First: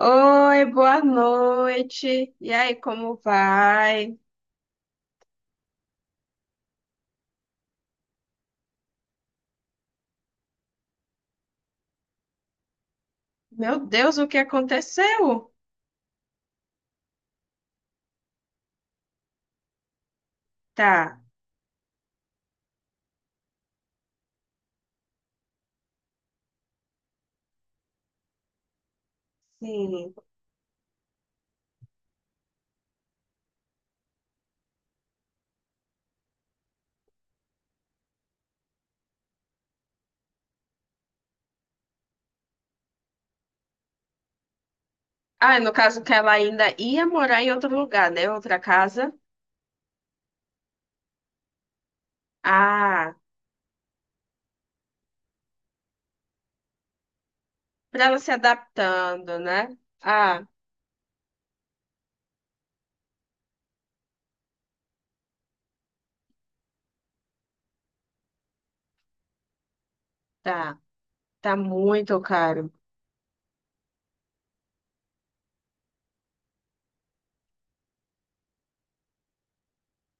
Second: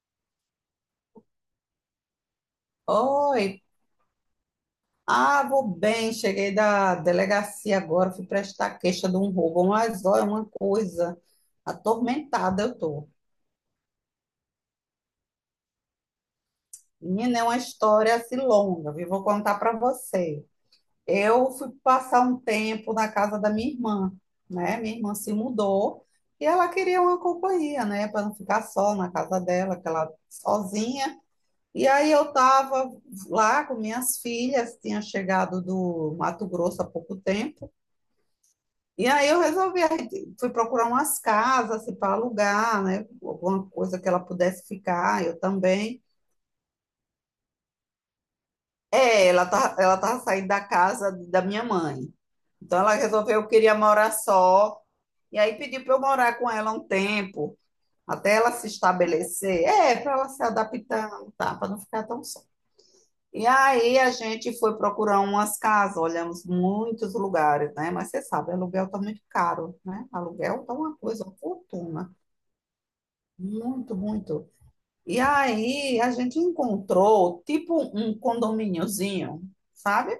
Oi, boa noite. E aí, como Oi, vai? Vou bem, cheguei da delegacia agora, fui prestar queixa de um roubo, mas olha, uma coisa, atormentada eu tô. Meu Deus, o que aconteceu? Menina, é uma história assim longa, viu? Vou contar para você. Tá, Eu fui passar um tempo na casa da minha irmã, né? Minha irmã se mudou e ela queria uma companhia, né? Para não ficar só na casa dela, que ela sim. sozinha. E aí eu estava lá com minhas filhas, tinha chegado do Mato Grosso há pouco tempo. E aí eu resolvi, aí fui procurar umas casas assim, para alugar, né? Alguma coisa que ela pudesse ficar, eu Ah, no caso também. que ela ainda ia morar em outro lugar, né? Outra casa. É, ela tava saindo da casa da minha mãe. Então ela Ah, resolveu que queria morar só. E aí pediu para eu morar com ela um tempo, pra ela se até ela se adaptando, estabelecer. né? É, para ela se Ah, adaptar, tá, para não ficar tão só. E aí a gente foi procurar umas casas, olhamos muitos lugares, né? Mas você sabe, aluguel tá muito caro, né? Aluguel tá tá. uma coisa, uma Tá fortuna. muito caro. Muito, muito. E aí a gente encontrou tipo um condomíniozinho, sabe?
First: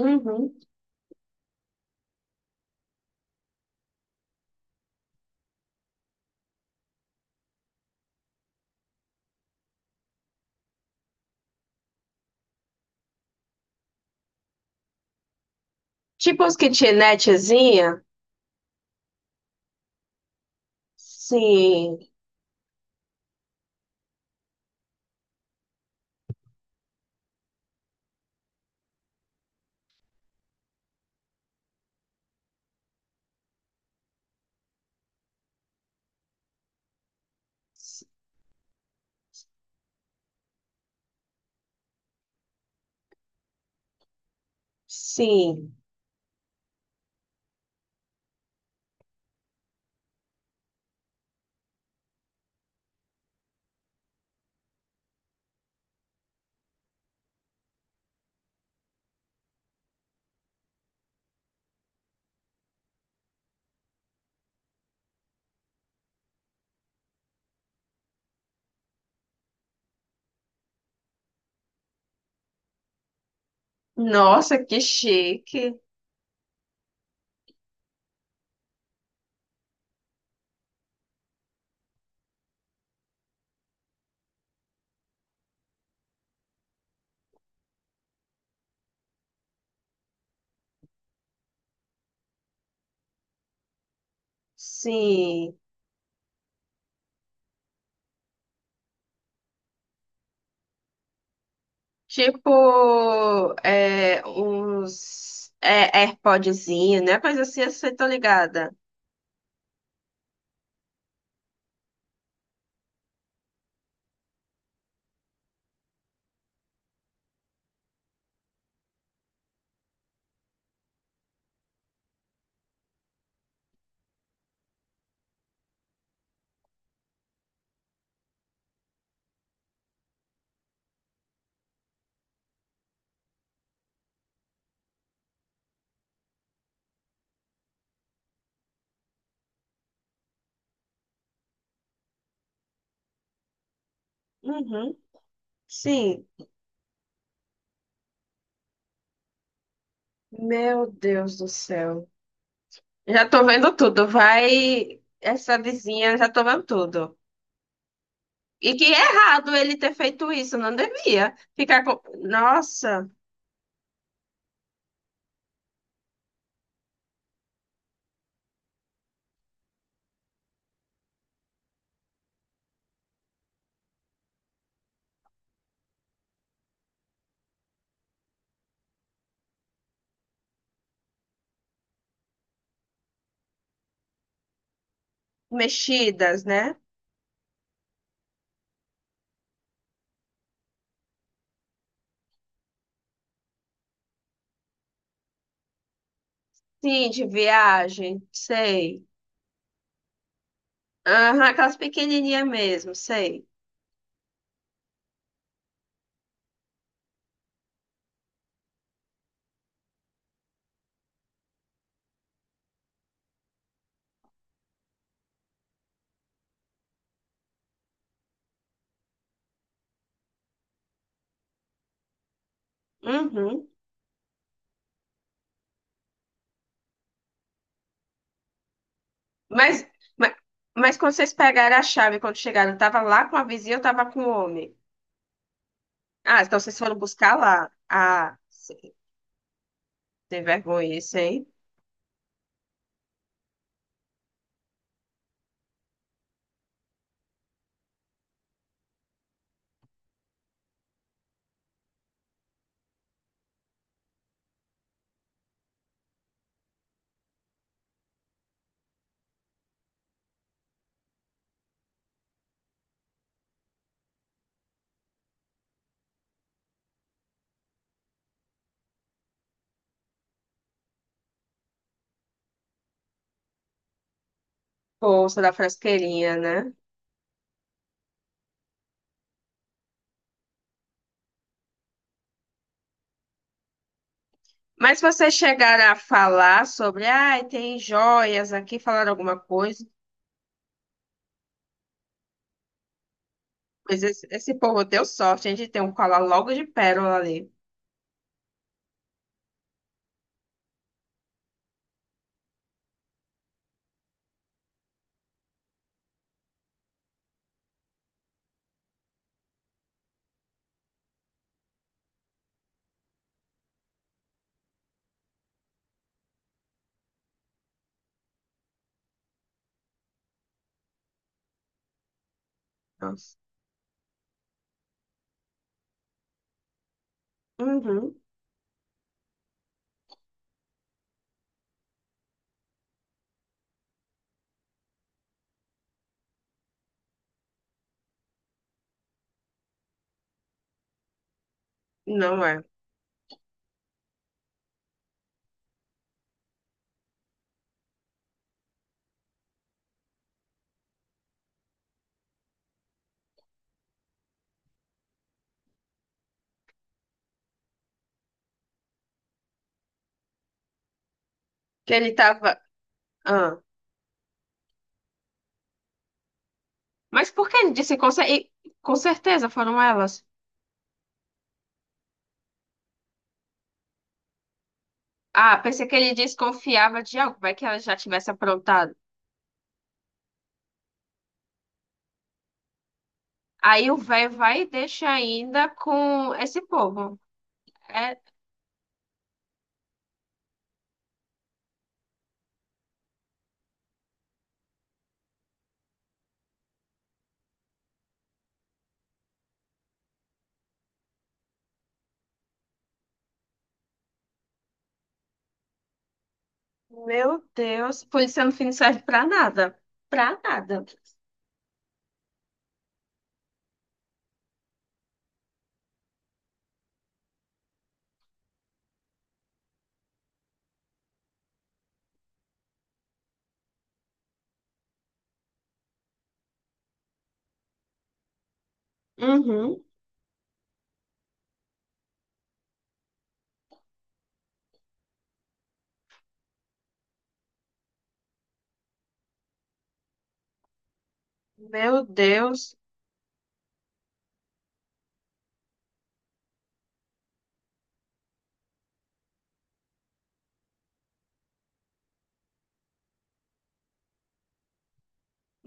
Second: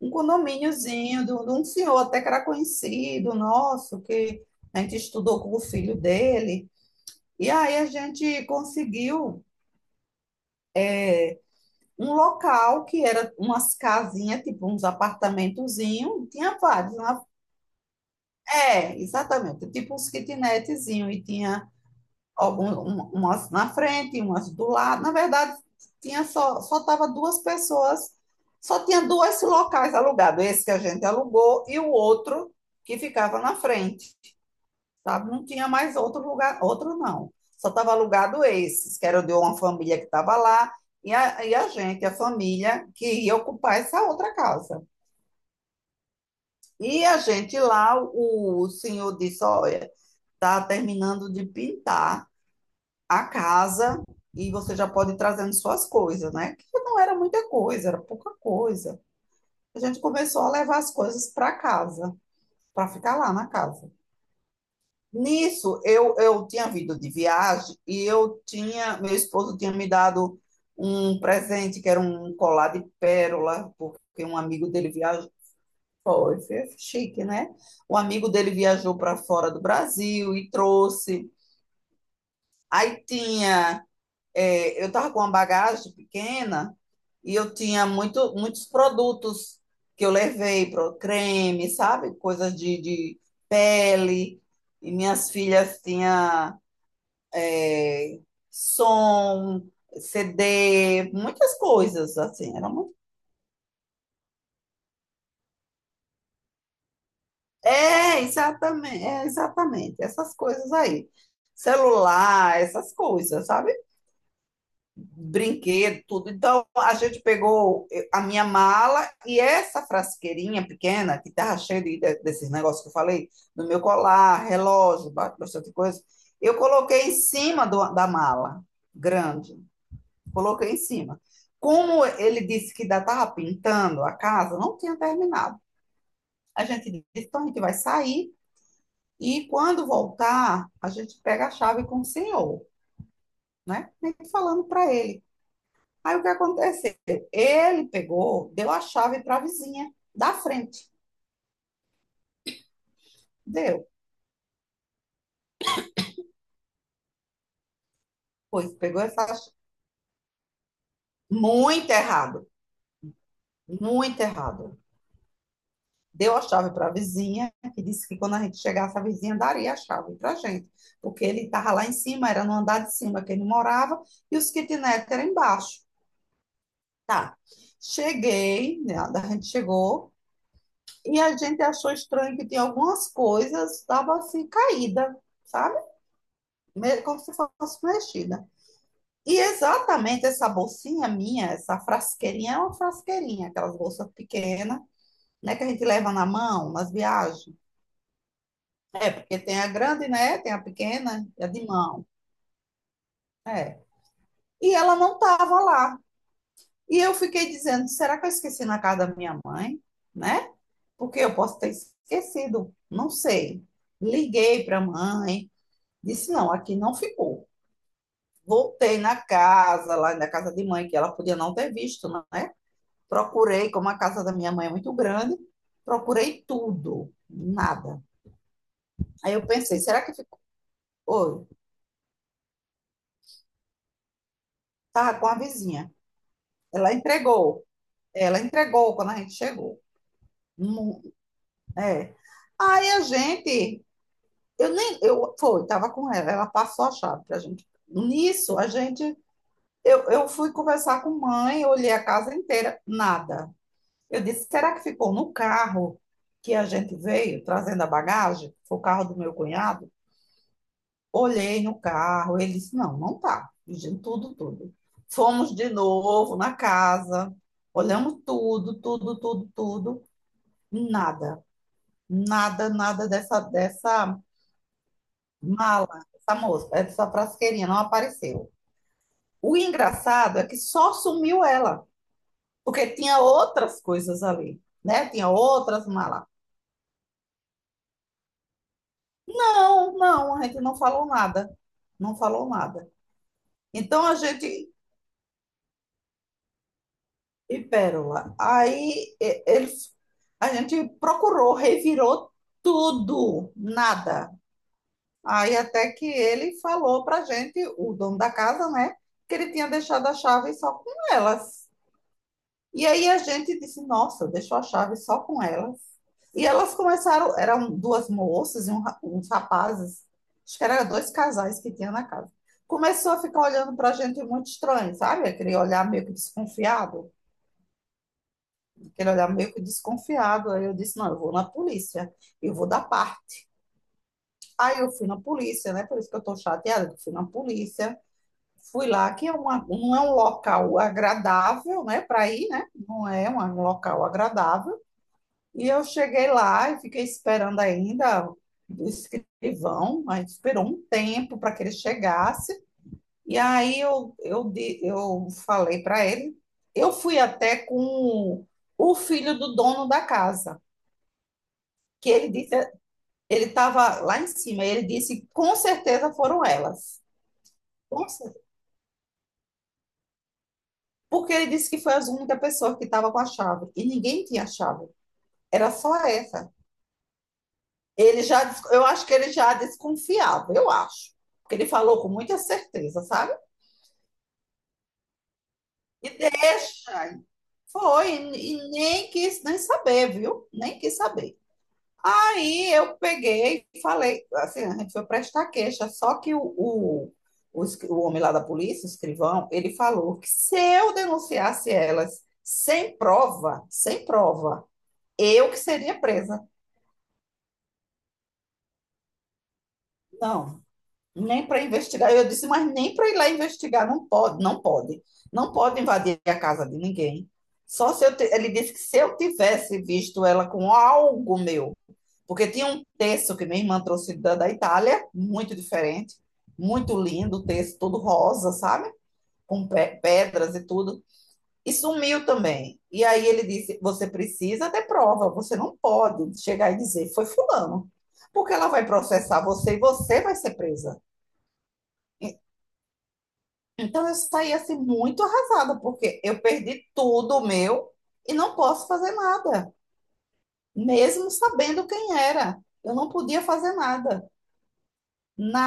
Um condomíniozinho de um senhor até que era conhecido nosso, que a gente estudou com o filho dele. E aí a gente conseguiu um local que era umas casinhas, tipo uns apartamentozinhos, Tipo as tinha vários. Kitnetzinha? É, exatamente, tipo uns kitnetzinhos, e tinha Sim. Umas na frente, umas do lado. Na verdade, tinha só tava duas pessoas, só tinha dois locais alugados, esse que a gente alugou e o outro que ficava na frente, sabe? Não tinha mais outro lugar, outro não. Só estava S- alugado esses, que era de uma família que estava lá e a gente, a família que ia ocupar essa outra casa. Sim. E a gente lá, o senhor disse, olha, está terminando de pintar a casa, e você já pode ir trazendo suas coisas, né? Que não era muita coisa, era pouca coisa. A gente começou a levar as coisas para casa, para ficar lá na casa. Nisso, eu tinha vindo de viagem e eu tinha, meu esposo tinha me dado um presente que era um colar de pérola, porque um Nossa, amigo que dele viajou, chique. foi, foi chique, né? O amigo dele viajou para fora do Brasil e trouxe. Aí tinha eu estava com uma bagagem pequena e eu tinha muito, muitos produtos que eu levei, pro creme, sabe? Coisas de pele. E minhas Sim. filhas tinham é, som, CD, muitas coisas, assim. Era muito... Tipo, é, uns é, AirPodzinho, né? Coisa assim, você tá É, ligada? exatamente, é, exatamente. Essas coisas aí. Celular, essas coisas, sabe? Brinquedo, tudo. Então, a gente pegou a minha mala e essa frasqueirinha pequena, que estava cheia desses negócios que eu falei, do meu colar, relógio, bastante coisa, eu coloquei em cima da mala, grande, coloquei em cima. Como ele disse que ainda estava pintando a casa, não tinha terminado. A gente disse, então a gente vai sair e quando voltar, a gente pega a chave com o senhor, né? E falando para Uhum, ele. Aí o sim. que aconteceu? Ele pegou, deu a chave para a vizinha da frente. Meu Deus do céu. Já tô vendo Deu. tudo. Vai essa vizinha, já tô vendo tudo. Pois E que pegou essa errado chave. ele ter feito isso, não devia. Ficar Muito com. errado. Nossa, Muito errado. Deu a chave para a vizinha, que disse que quando a gente chegasse, a vizinha daria a chave para a gente. Porque ele estava lá em cima, era no andar de cima que ele morava, e os kitnet eram embaixo. Tá. Cheguei, né, a gente chegou, e a gente achou estranho que tinha algumas coisas, estava assim, caída, sabe? mexidas, né? Como se fosse mexida. E exatamente essa bolsinha minha, essa frasqueirinha, é uma frasqueirinha, aquelas bolsas pequenas, né, que a gente leva na mão, nas Sim, de viagens. viagem, sei. É, porque tem a grande, né, tem a pequena, Aham, e a de aquelas mão. pequenininhas mesmo, sei. É. E ela não estava lá. E eu fiquei dizendo, será que eu esqueci na casa da minha mãe, né? Porque eu posso ter esquecido, não sei. Liguei para a mãe, disse, não, aqui não ficou. Voltei na casa, lá na casa de mãe, que ela podia não ter visto, né? Uhum. Procurei, como a casa da minha mãe é muito grande, procurei tudo, nada. Aí eu Mas, pensei, será que mas, ficou? mas quando vocês Oi, pegaram a chave, quando chegaram, eu tava lá com a vizinha, eu tava com o homem. tá com a vizinha. Ah, então vocês Ela foram buscar entregou. lá. Ela entregou quando a gente chegou. Sem vergonha Mu- isso, hein? É. Aí a gente, eu nem, eu foi, tava com ela, ela passou a chave pra gente. Nisso, a gente, eu fui conversar com mãe, olhei a casa inteira, nada. Eu disse, será que ficou no carro que a gente veio trazendo a bagagem? Foi o carro do meu cunhado? Olhei no carro, ele disse: não, não tá. Pedindo tudo, tudo. Fomos de novo na casa, olhamos tudo, tudo, tudo, tudo. Nada, nada, nada dessa Bolsa da mala, frasqueirinha, dessa moça, né? dessa frasqueirinha, não apareceu. O engraçado é que só sumiu ela, porque tinha outras coisas ali, Mas né? Tinha vocês outras chegaram a malas. falar sobre, ah, tem joias aqui, falaram alguma coisa. Não, não, a gente não falou nada, não falou nada. Mas Então a esse gente povo deu sorte, a gente tem um colar logo de pérola ali. e Pérola. Ele, a gente procurou, revirou tudo, nada. Aí até que ele falou pra gente, o dono da casa, né, que ele tinha deixado a chave só com elas. E aí a gente disse, nossa, deixou a chave só com elas. E elas começaram, eram duas moças e uns rapazes, acho que eram dois casais que tinha na casa. Começou a Nossa. ficar olhando pra gente muito estranho, sabe? Aquele olhar meio que desconfiado. Uhum. Aquele olhar meio que desconfiado. Aí eu disse, não, eu vou na polícia, eu vou dar parte. Aí eu fui na polícia, né? Por isso que eu tô chateada, eu fui na polícia. Fui lá, que é uma, não é um local agradável, né, para Não ir, é. né? Não é um local agradável. E eu cheguei lá e fiquei esperando ainda o escrivão, a gente esperou um tempo para que ele chegasse. E aí eu falei para ele, eu fui até com o filho do dono da casa. Que Que ele ele disse, tava. ele Ah. estava lá em cima, e ele disse, com certeza foram elas. Mas por que ele disse Com cer- com certeza foram elas? Porque ele disse que foi a única pessoa que estava com a chave, e ninguém tinha a chave, Ah, era pensei que só ele essa. desconfiava de algo, vai que ela já tivesse Eu aprontado. acho que ele já desconfiava, eu acho, porque ele falou com muita certeza, sabe? Aí o velho vai e deixa ainda E com esse povo. deixa, É, foi, e nem quis nem saber, viu? Nem quis saber. Aí eu peguei e falei, assim, a gente foi prestar queixa, só que o homem lá da polícia, o escrivão, ele falou que se eu denunciasse elas sem prova, sem prova, eu que seria presa. meu Deus, polícia no fim não serve pra nada. Pra Não, nada. nem para investigar. Eu disse, mas nem para ir lá investigar, não pode, não pode. Não pode invadir a casa de ninguém. Só se ele disse que se eu tivesse visto ela com algo meu. Porque tinha um texto que minha irmã trouxe da Itália, muito diferente, muito lindo, o texto todo rosa, sabe? Com Uhum. Pedras e tudo. E sumiu também. E aí ele disse: você precisa ter prova, você não pode chegar e dizer, foi fulano. Porque ela vai processar você e você vai ser presa. Meu E- Deus. Então eu saí assim muito arrasada, porque eu perdi tudo meu e não posso fazer nada, mesmo sabendo quem era. Eu não podia fazer nada,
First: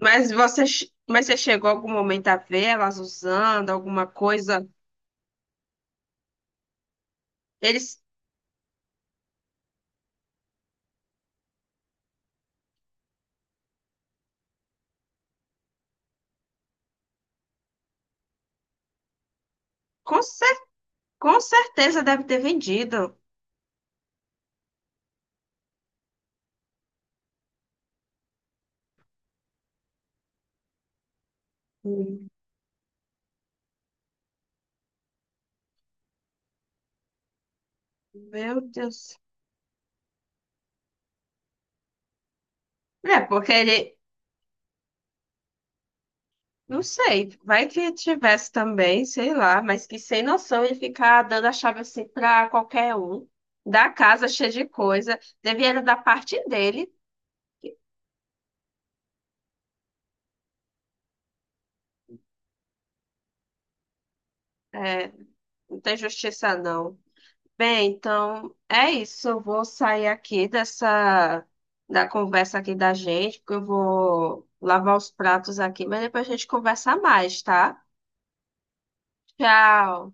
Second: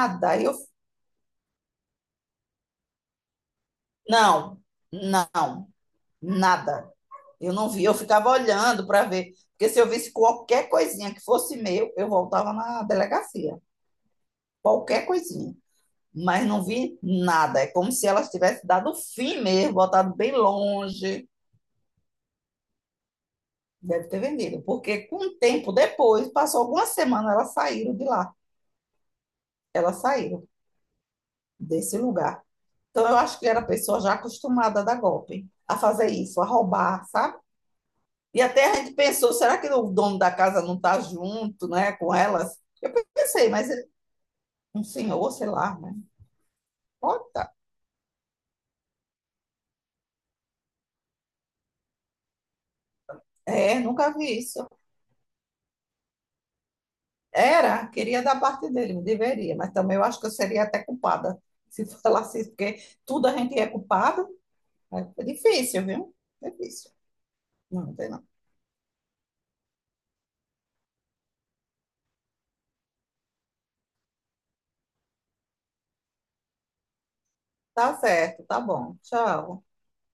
Mas Eu mas você chegou algum momento a ver elas usando alguma não, coisa? não, nada. Eu não vi, eu Eles ficava olhando para ver, porque se eu visse qualquer coisinha que fosse meu, eu voltava na delegacia, qualquer coisinha. Mas não vi nada. É como se elas tivessem dado fim mesmo, botado com, bem cer- longe. com certeza devem ter vendido. Deve ter vendido, porque com um tempo depois, passou algumas semanas, elas saíram de lá, elas saíram desse Hum. lugar. Então eu acho que era pessoa já acostumada a dar golpe, a fazer isso, a roubar, sabe? E Meu até a gente Deus. pensou, será que o dono da casa não está junto, né, com elas? Eu É, pensei, porque mas ele- ele... um senhor, sei lá, né? Não sei, Bota. vai que tivesse também, sei lá, mas que sem noção ele ficar dando a chave assim pra qualquer um, É, da nunca casa vi cheia de isso. coisa, devia era da parte dele, Era, queria dar parte dele, me deveria, mas também eu acho que eu seria até culpada se falasse isso, porque tudo a gente é culpado. é, É não difícil, tem viu? É justiça difícil. não. Não, Bem, não tem não. então é isso, eu vou sair aqui dessa, da conversa aqui da gente, porque eu vou lavar os pratos aqui, mas depois a gente conversa mais, tá? Tá certo, tá bom. Tchau. Tchau.